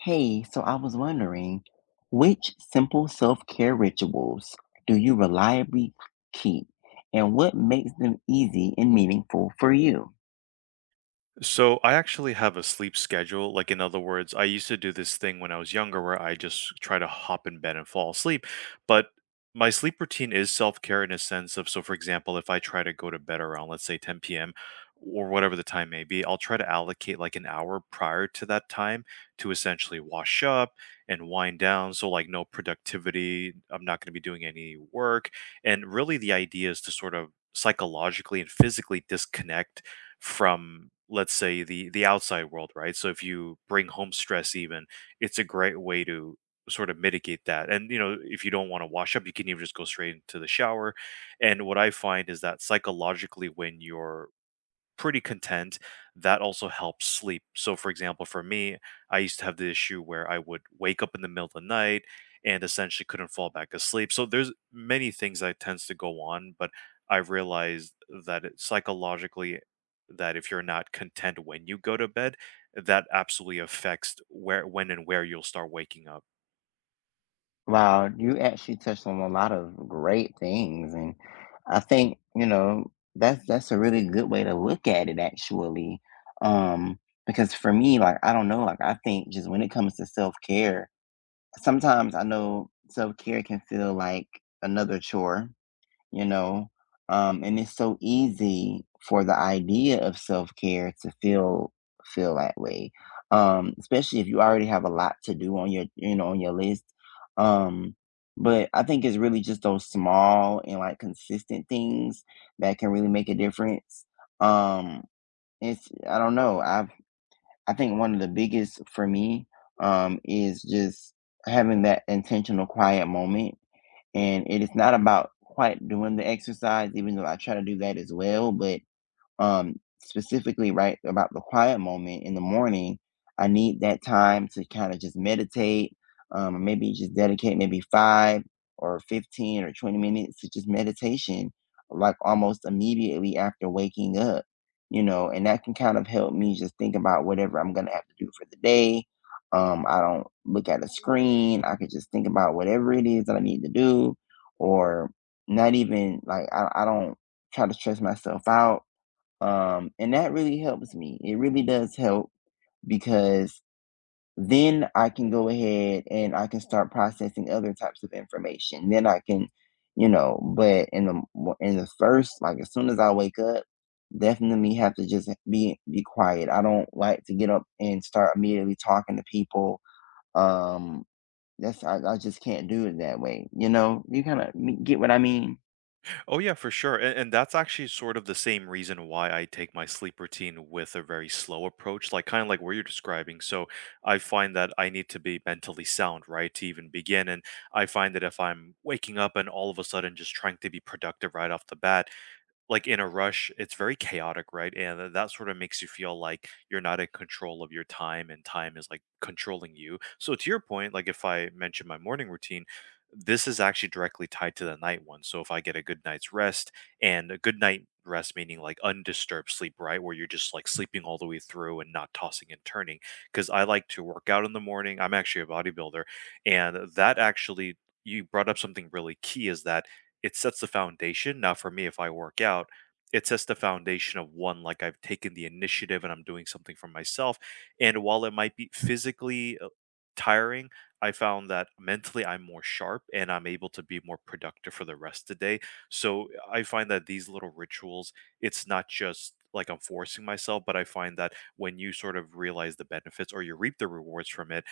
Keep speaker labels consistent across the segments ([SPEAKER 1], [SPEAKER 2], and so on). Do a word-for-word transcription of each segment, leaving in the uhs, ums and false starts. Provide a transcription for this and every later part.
[SPEAKER 1] Hey, so I was wondering, which simple self-care rituals do you reliably keep, and what makes them easy and meaningful for you?
[SPEAKER 2] So I actually have a sleep schedule. Like in other words, I used to do this thing when I was younger where I just try to hop in bed and fall asleep. But my sleep routine is self-care in a sense of, so for example, if I try to go to bed around, let's say, ten p m or whatever the time may be, I'll try to allocate like an hour prior to that time to essentially wash up and wind down. So like no productivity, I'm not going to be doing any work. And really the idea is to sort of psychologically and physically disconnect from, let's say, the the outside world, right? So if you bring home stress, even it's a great way to sort of mitigate that. And you know if you don't want to wash up, you can even just go straight into the shower. And what I find is that psychologically, when you're pretty content, that also helps sleep. So, for example, for me, I used to have the issue where I would wake up in the middle of the night and essentially couldn't fall back asleep. So, there's many things that tends to go on, but I realized that it, psychologically, that if you're not content when you go to bed, that absolutely affects where, when, and where you'll start waking up.
[SPEAKER 1] Wow, you actually touched on a lot of great things, and I think, you know, that's that's a really good way to look at it actually. Um, because for me, like I don't know, like I think just when it comes to self-care, sometimes I know self-care can feel like another chore, you know? Um, and it's so easy for the idea of self-care to feel feel that way. Um, especially if you already have a lot to do on your, you know, on your list. Um, but I think it's really just those small and like consistent things that can really make a difference. Um, it's I don't know. I've I think one of the biggest for me, um, is just having that intentional quiet moment. And it is not about quite doing the exercise, even though I try to do that as well. But um, specifically right about the quiet moment in the morning, I need that time to kind of just meditate, um, maybe just dedicate maybe five or fifteen or twenty minutes to just meditation, like almost immediately after waking up, you know, and that can kind of help me just think about whatever I'm going to have to do for the day. Um, I don't look at a screen. I could just think about whatever it is that I need to do, or not even like I, I don't try to stress myself out, um, and that really helps me. It really does help because then I can go ahead and I can start processing other types of information. Then I can, you know, but in the mo- in the first, like as soon as I wake up, definitely have to just be be quiet. I don't like to get up and start immediately talking to people. Um, that's I, I just can't do it that way. You know, you kind of get what I mean.
[SPEAKER 2] Oh yeah, for sure. And, and that's actually sort of the same reason why I take my sleep routine with a very slow approach, like kind of like what you're describing. So I find that I need to be mentally sound, right, to even begin. And I find that if I'm waking up and all of a sudden just trying to be productive right off the bat, like in a rush, it's very chaotic, right? And tha- that sort of makes you feel like you're not in control of your time and time is like controlling you. So to your point, like if I mention my morning routine, this is actually directly tied to the night one. So if I get a good night's rest, and a good night rest meaning like undisturbed sleep, right? Where you're just like sleeping all the way through and not tossing and turning. Cause I like to work out in the morning. I'm actually a bodybuilder. And that actually, you brought up something really key, is that it sets the foundation. Now, for me, if I work out, it sets the foundation of, one, like I've taken the initiative and I'm doing something for myself. And while it might be physically uh, tiring, I found that mentally I'm more sharp and I'm able to be more productive for the rest of the day. So I find that these little rituals, it's not just like I'm forcing myself, but I find that when you sort of realize the benefits or you reap the rewards from it,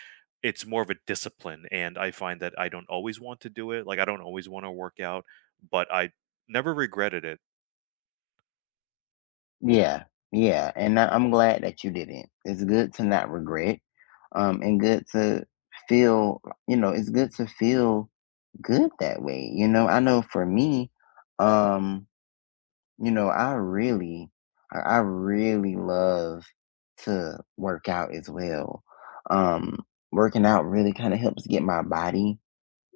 [SPEAKER 2] it's more of a discipline. And I find that I don't always want to do it. Like I don't always want to work out, but I never regretted it.
[SPEAKER 1] Yeah, yeah, and I, I'm glad that you didn't. It's good to not regret, um, and good to feel. You know, it's good to feel good that way. You know, I know for me, um, you know, I really, I, I really love to work out as well. Um, Working out really kind of helps get my body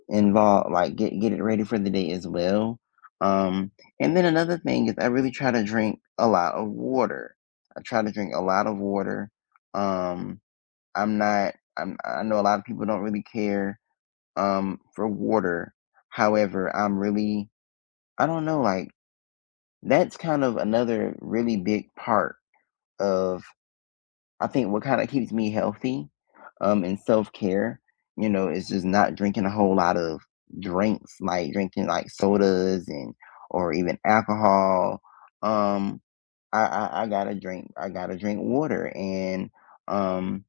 [SPEAKER 1] involve like get get it ready for the day as well. Um, and then another thing is I really try to drink a lot of water. I try to drink a lot of water. Um, I'm not. I'm, I know a lot of people don't really care, um, for water. However, I'm really. I don't know. Like that's kind of another really big part of I think what kinda keeps me healthy, um, and self-care, you know, is just not drinking a whole lot of drinks, like drinking, like, sodas and or even alcohol. Um, I I I gotta drink I gotta drink water and, um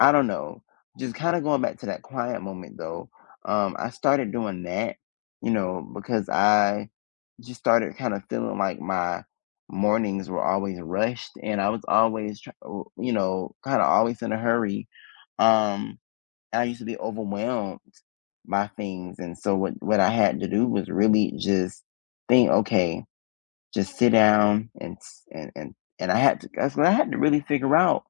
[SPEAKER 1] I don't know. Just kinda going back to that quiet moment though, um, I started doing that, you know, because I just started kinda feeling like my mornings were always rushed and I was always try oh, you know, kinda always in a hurry. Um, I used to be overwhelmed by things, and so what what I had to do was really just think, "Okay, just sit down and s" and and and I had to that's what I had to really figure out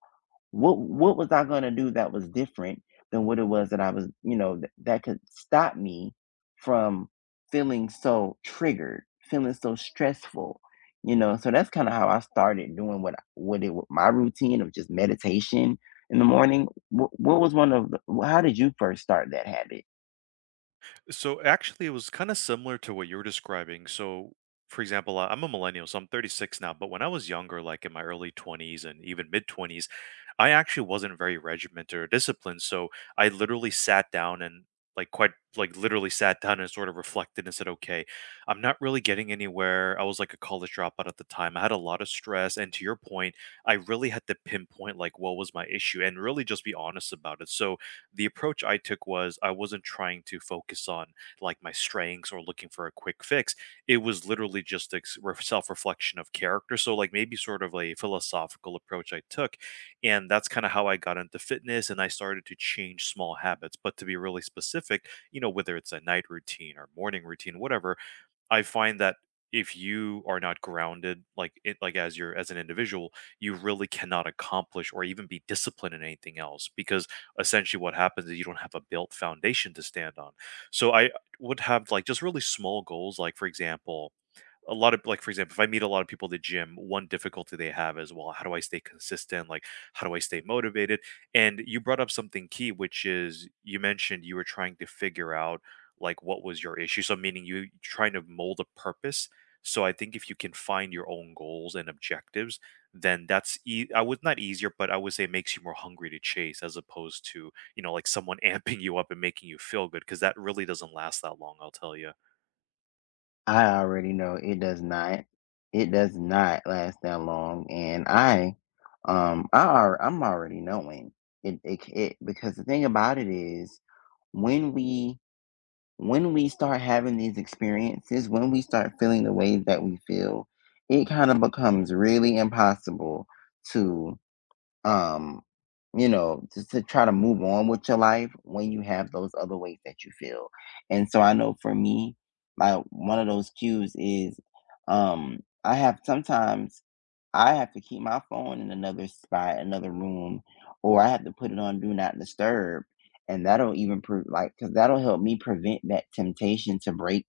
[SPEAKER 1] what what was I gonna do that was different than what it was that I was, you know, th- that could stop me from feeling so triggered, feeling so stressful, you know? So that's kind of how I started doing what I- what it wa- my routine of just meditation in the morning. What, what was one of the, how did you first start that habit?
[SPEAKER 2] So actually, it was kind of similar to what you were describing. So, for example, I- I'm a millennial, so I'm thirty-six now. But when I was younger, like in my early twenties and even mid twenties, I actually wasn't very regimented or disciplined. So I literally sat down and, like, quite like literally sat down and sort of reflected and said, okay, I'm not really getting anywhere. I was like a college dropout at the time. I had a lot of stress, and to your point, I really had to pinpoint like what was my issue and really just be honest about it. So the approach I took was I wasn't trying to focus on like my strengths or looking for a quick fix. It was literally just a self reflection of character. So, like, maybe sort of a philosophical approach I took. And that's kind of how I got into fitness and I started to change small habits. But to be really specific, you know, whether it's a night routine or morning routine, whatever, I find that if you are not grounded, like it, like as your as an individual, you really cannot accomplish or even be disciplined in anything else, because essentially what happens is you don't have a built foundation to stand on. So I would have like just really small goals, like for example, a lot of like for example, if I meet a lot of people at the gym, one difficulty they have is, well, how do I stay consistent, like how do I stay motivated? And you brought up something key, which is you mentioned you were trying to figure out like what was your issue, so meaning you trying to mold a purpose. So I think if you can find your own goals and objectives, then that's e- I would not easier, but I would say makes you more hungry to chase, as opposed to, you know, like someone amping you up and making you feel good, because that really doesn't last that long, I'll tell you.
[SPEAKER 1] I already know it does not. It does not last that long, and I, um, I alr I'm already knowing it. It, c- it, because the thing about it is when we when we start having these experiences, when we start feeling the ways that we feel, it kind of becomes really impossible to, um, you know, just to try to move on with your life when you have those other ways that you feel. And so I know for me, like one of those cues is, um I have sometimes I have to keep my phone in another spot, another room, or I have to put it on do not disturb. And that'll even prove like because that'll help me prevent that temptation to break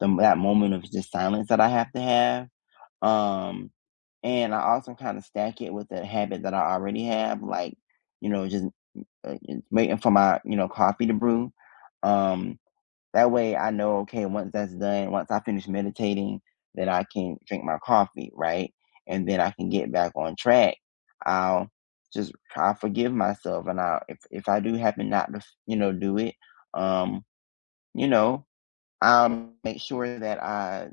[SPEAKER 1] the, that moment of just silence that I have to have, um, and I also kind of stack it with a habit that I already have, like, you know, just uh, just waiting for my, you know, coffee to brew. Um, that way I know, okay, once that's done, once I finish meditating, then I can drink my coffee, right? And then I can get back on track. I'll just try forgive myself. And I'll, if, if I do happen not to, you know, do it, um, you know, I'll make sure that I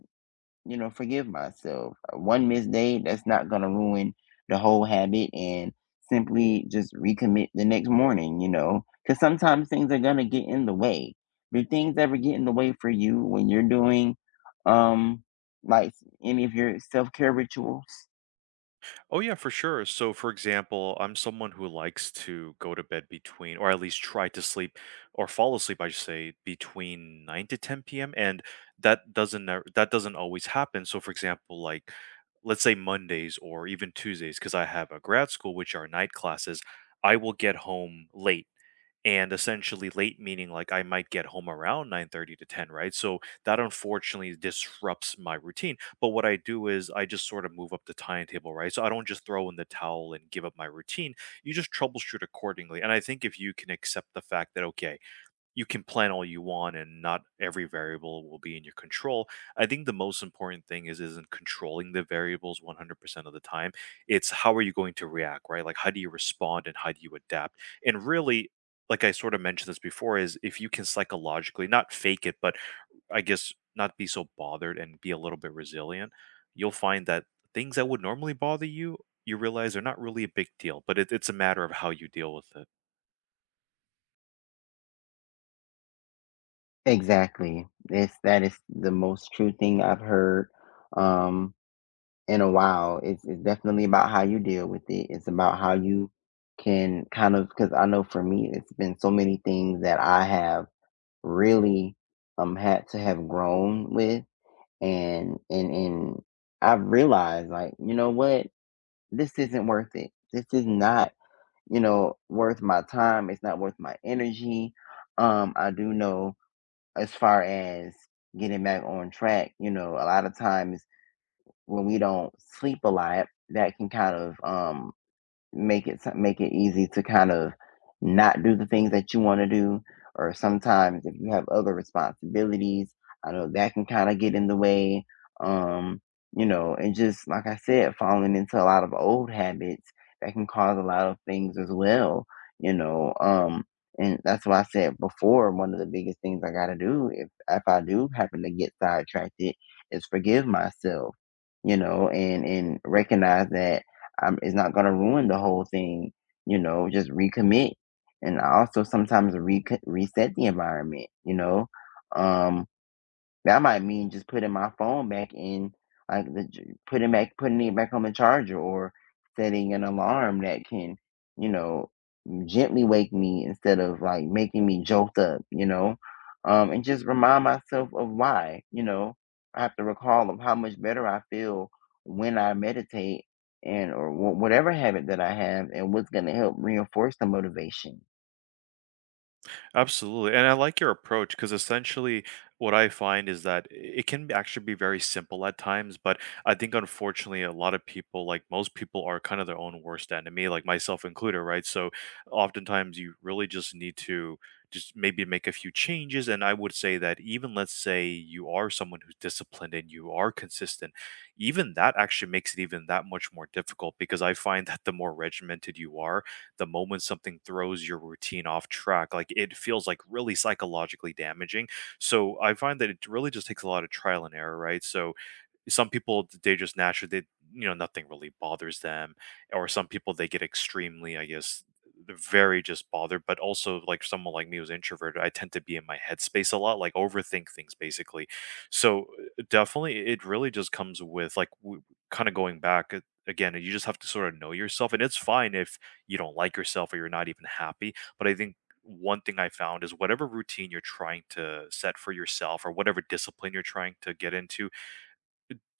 [SPEAKER 1] you know, forgive myself. Uh, One missed day, that's not going to ruin the whole habit, and simply just recommit the next morning, you know, because sometimes things are going to get in the way. Do things ever get in the way for you when you're doing, um, like any of your self care rituals?
[SPEAKER 2] Oh yeah, for sure. So for example, I'm someone who likes to go to bed between, or at least try to sleep or fall asleep, I should say, between nine to ten p m And that doesn't nev- that doesn't always happen. So for example, like let's say Mondays or even Tuesdays, because I have a grad school which are night classes, I will get home late, and essentially late meaning like I might get home around nine thirty to ten, right? So that unfortunately disrupts my routine, but what I do is I just sort of move up the timetable, right? So I don't just throw in the towel and give up my routine. You just troubleshoot accordingly. And I think if you can accept the fact that, okay, you can plan all you want and not every variable will be in your control. I think the most important thing is isn't controlling the variables one hundred percent of the time. It's how are you going to react, right? Like how do you respond and how do you adapt? And really, like I sort of mentioned this before, is if you can psychologically not fake it, but I guess not be so bothered and be a little bit resilient, you'll find that things that would normally bother you, you realize are not really a big deal, but it, it's a matter of how you deal with it.
[SPEAKER 1] Exactly. It's that is the most true thing I've heard. Um, in a while. It's it's definitely about how you deal with it. It's about how you can kind of because I know for me, it's been so many things that I have really, um had to have grown with, and and and I've realized like you know what, this isn't worth it. This is not, you know, worth my time. It's not worth my energy. Um, I do know as far as getting back on track, you know, a lot of times when we don't sleep a lot, that can kind of, um, make it so- make it easy to kind of not do the things that you want to do, or sometimes if you have other responsibilities, I know that can kind of get in the way, um you know, and just like I said, falling into a lot of old habits that can cause a lot of things as well, you know, um and that's why I said before, one of the biggest things I got to do, if if I do happen to get sidetracked, is forgive myself, you know, and and recognize that, um, it's not going to ruin the whole thing. You know, just recommit, and I also sometimes re- reset the environment. You know, um, that might mean just putting my phone back in, like the j- putting back putting it back on the charger, or setting an alarm that can, you know, gently wake me instead of like making me jolt up, you know, um, and just remind myself of why, you know, I have to recall of how much better I feel when I meditate, and or wh- whatever habit that I have, and what's going to help reinforce the motivation.
[SPEAKER 2] Absolutely. And I like your approach because essentially what I find is that it can actually be very simple at times, but I think unfortunately a lot of people, like most people, are kind of their own worst enemy, like myself included, right? So oftentimes you really just need to just maybe make a few changes. And I would say that even, let's say you are someone who's disciplined and you are consistent, even that actually makes it even that much more difficult because I find that the more regimented you are, the moment something throws your routine off track, like it feels like really psychologically damaging. So I find that it really just takes a lot of trial and error, right? So some people, they just naturally they, you know, nothing really bothers them. Or some people, they get extremely, I guess, they're very just bothered. But also like someone like me who's introverted, I tend to be in my headspace a lot, like overthink things basically. So uh, definitely, it really just comes with like w- kind of going back, uh, again, you just have to sort of know yourself. And it's fine if you don't like yourself or you're not even happy, but I think one thing I found is whatever routine you're trying to set for yourself or whatever discipline you're trying to get into,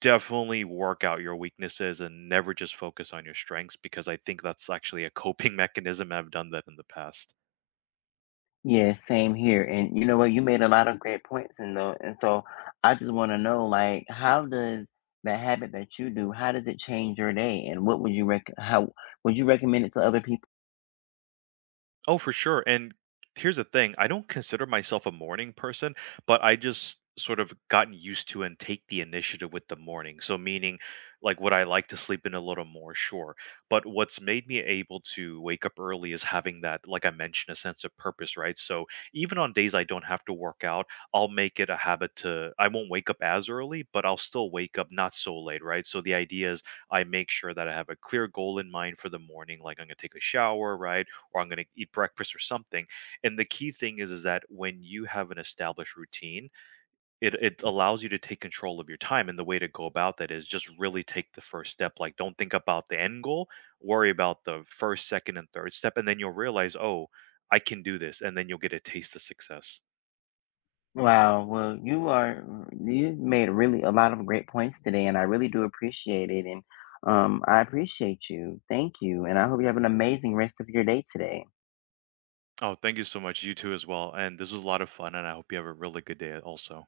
[SPEAKER 2] definitely work out your weaknesses and never just focus on your strengths, because I think that's actually a coping mechanism. I've done that in the past.
[SPEAKER 1] Yeah, same here. And you know what, you made a lot of great points in though. And so I just want to know, like, how does the habit that you do, how does it change your day, and what would you rec how would you recommend it to other people?
[SPEAKER 2] Oh, for sure. And here's the thing, I don't consider myself a morning person, but I just sort of gotten used to and take the initiative with the morning. So meaning, like, would I like to sleep in a little more? Sure, but what's made me able to wake up early is having that, like I mentioned, a sense of purpose, right? So even on days I don't have to work out, I'll make it a habit to, I won't wake up as early, but I'll still wake up not so late, right? So the idea is I make sure that I have a clear goal in mind for the morning, like I'm gonna take a shower, right? Or I'm going to eat breakfast or something. And the key thing is is that when you have an established routine, it it allows you to take control of your time. And the way to go about that is just really take the first step. Like don't think about the end goal, worry about the first, second, and third step, and then you'll realize, oh, I can do this, and then you'll get a taste of success.
[SPEAKER 1] Wow, well, you are, you made really a lot of great points today, and I really do appreciate it. And um, I appreciate you. Thank you, and I hope you have an amazing rest of your day today.
[SPEAKER 2] Oh, thank you so much. You too as well. And this was a lot of fun, and I hope you have a really good day also.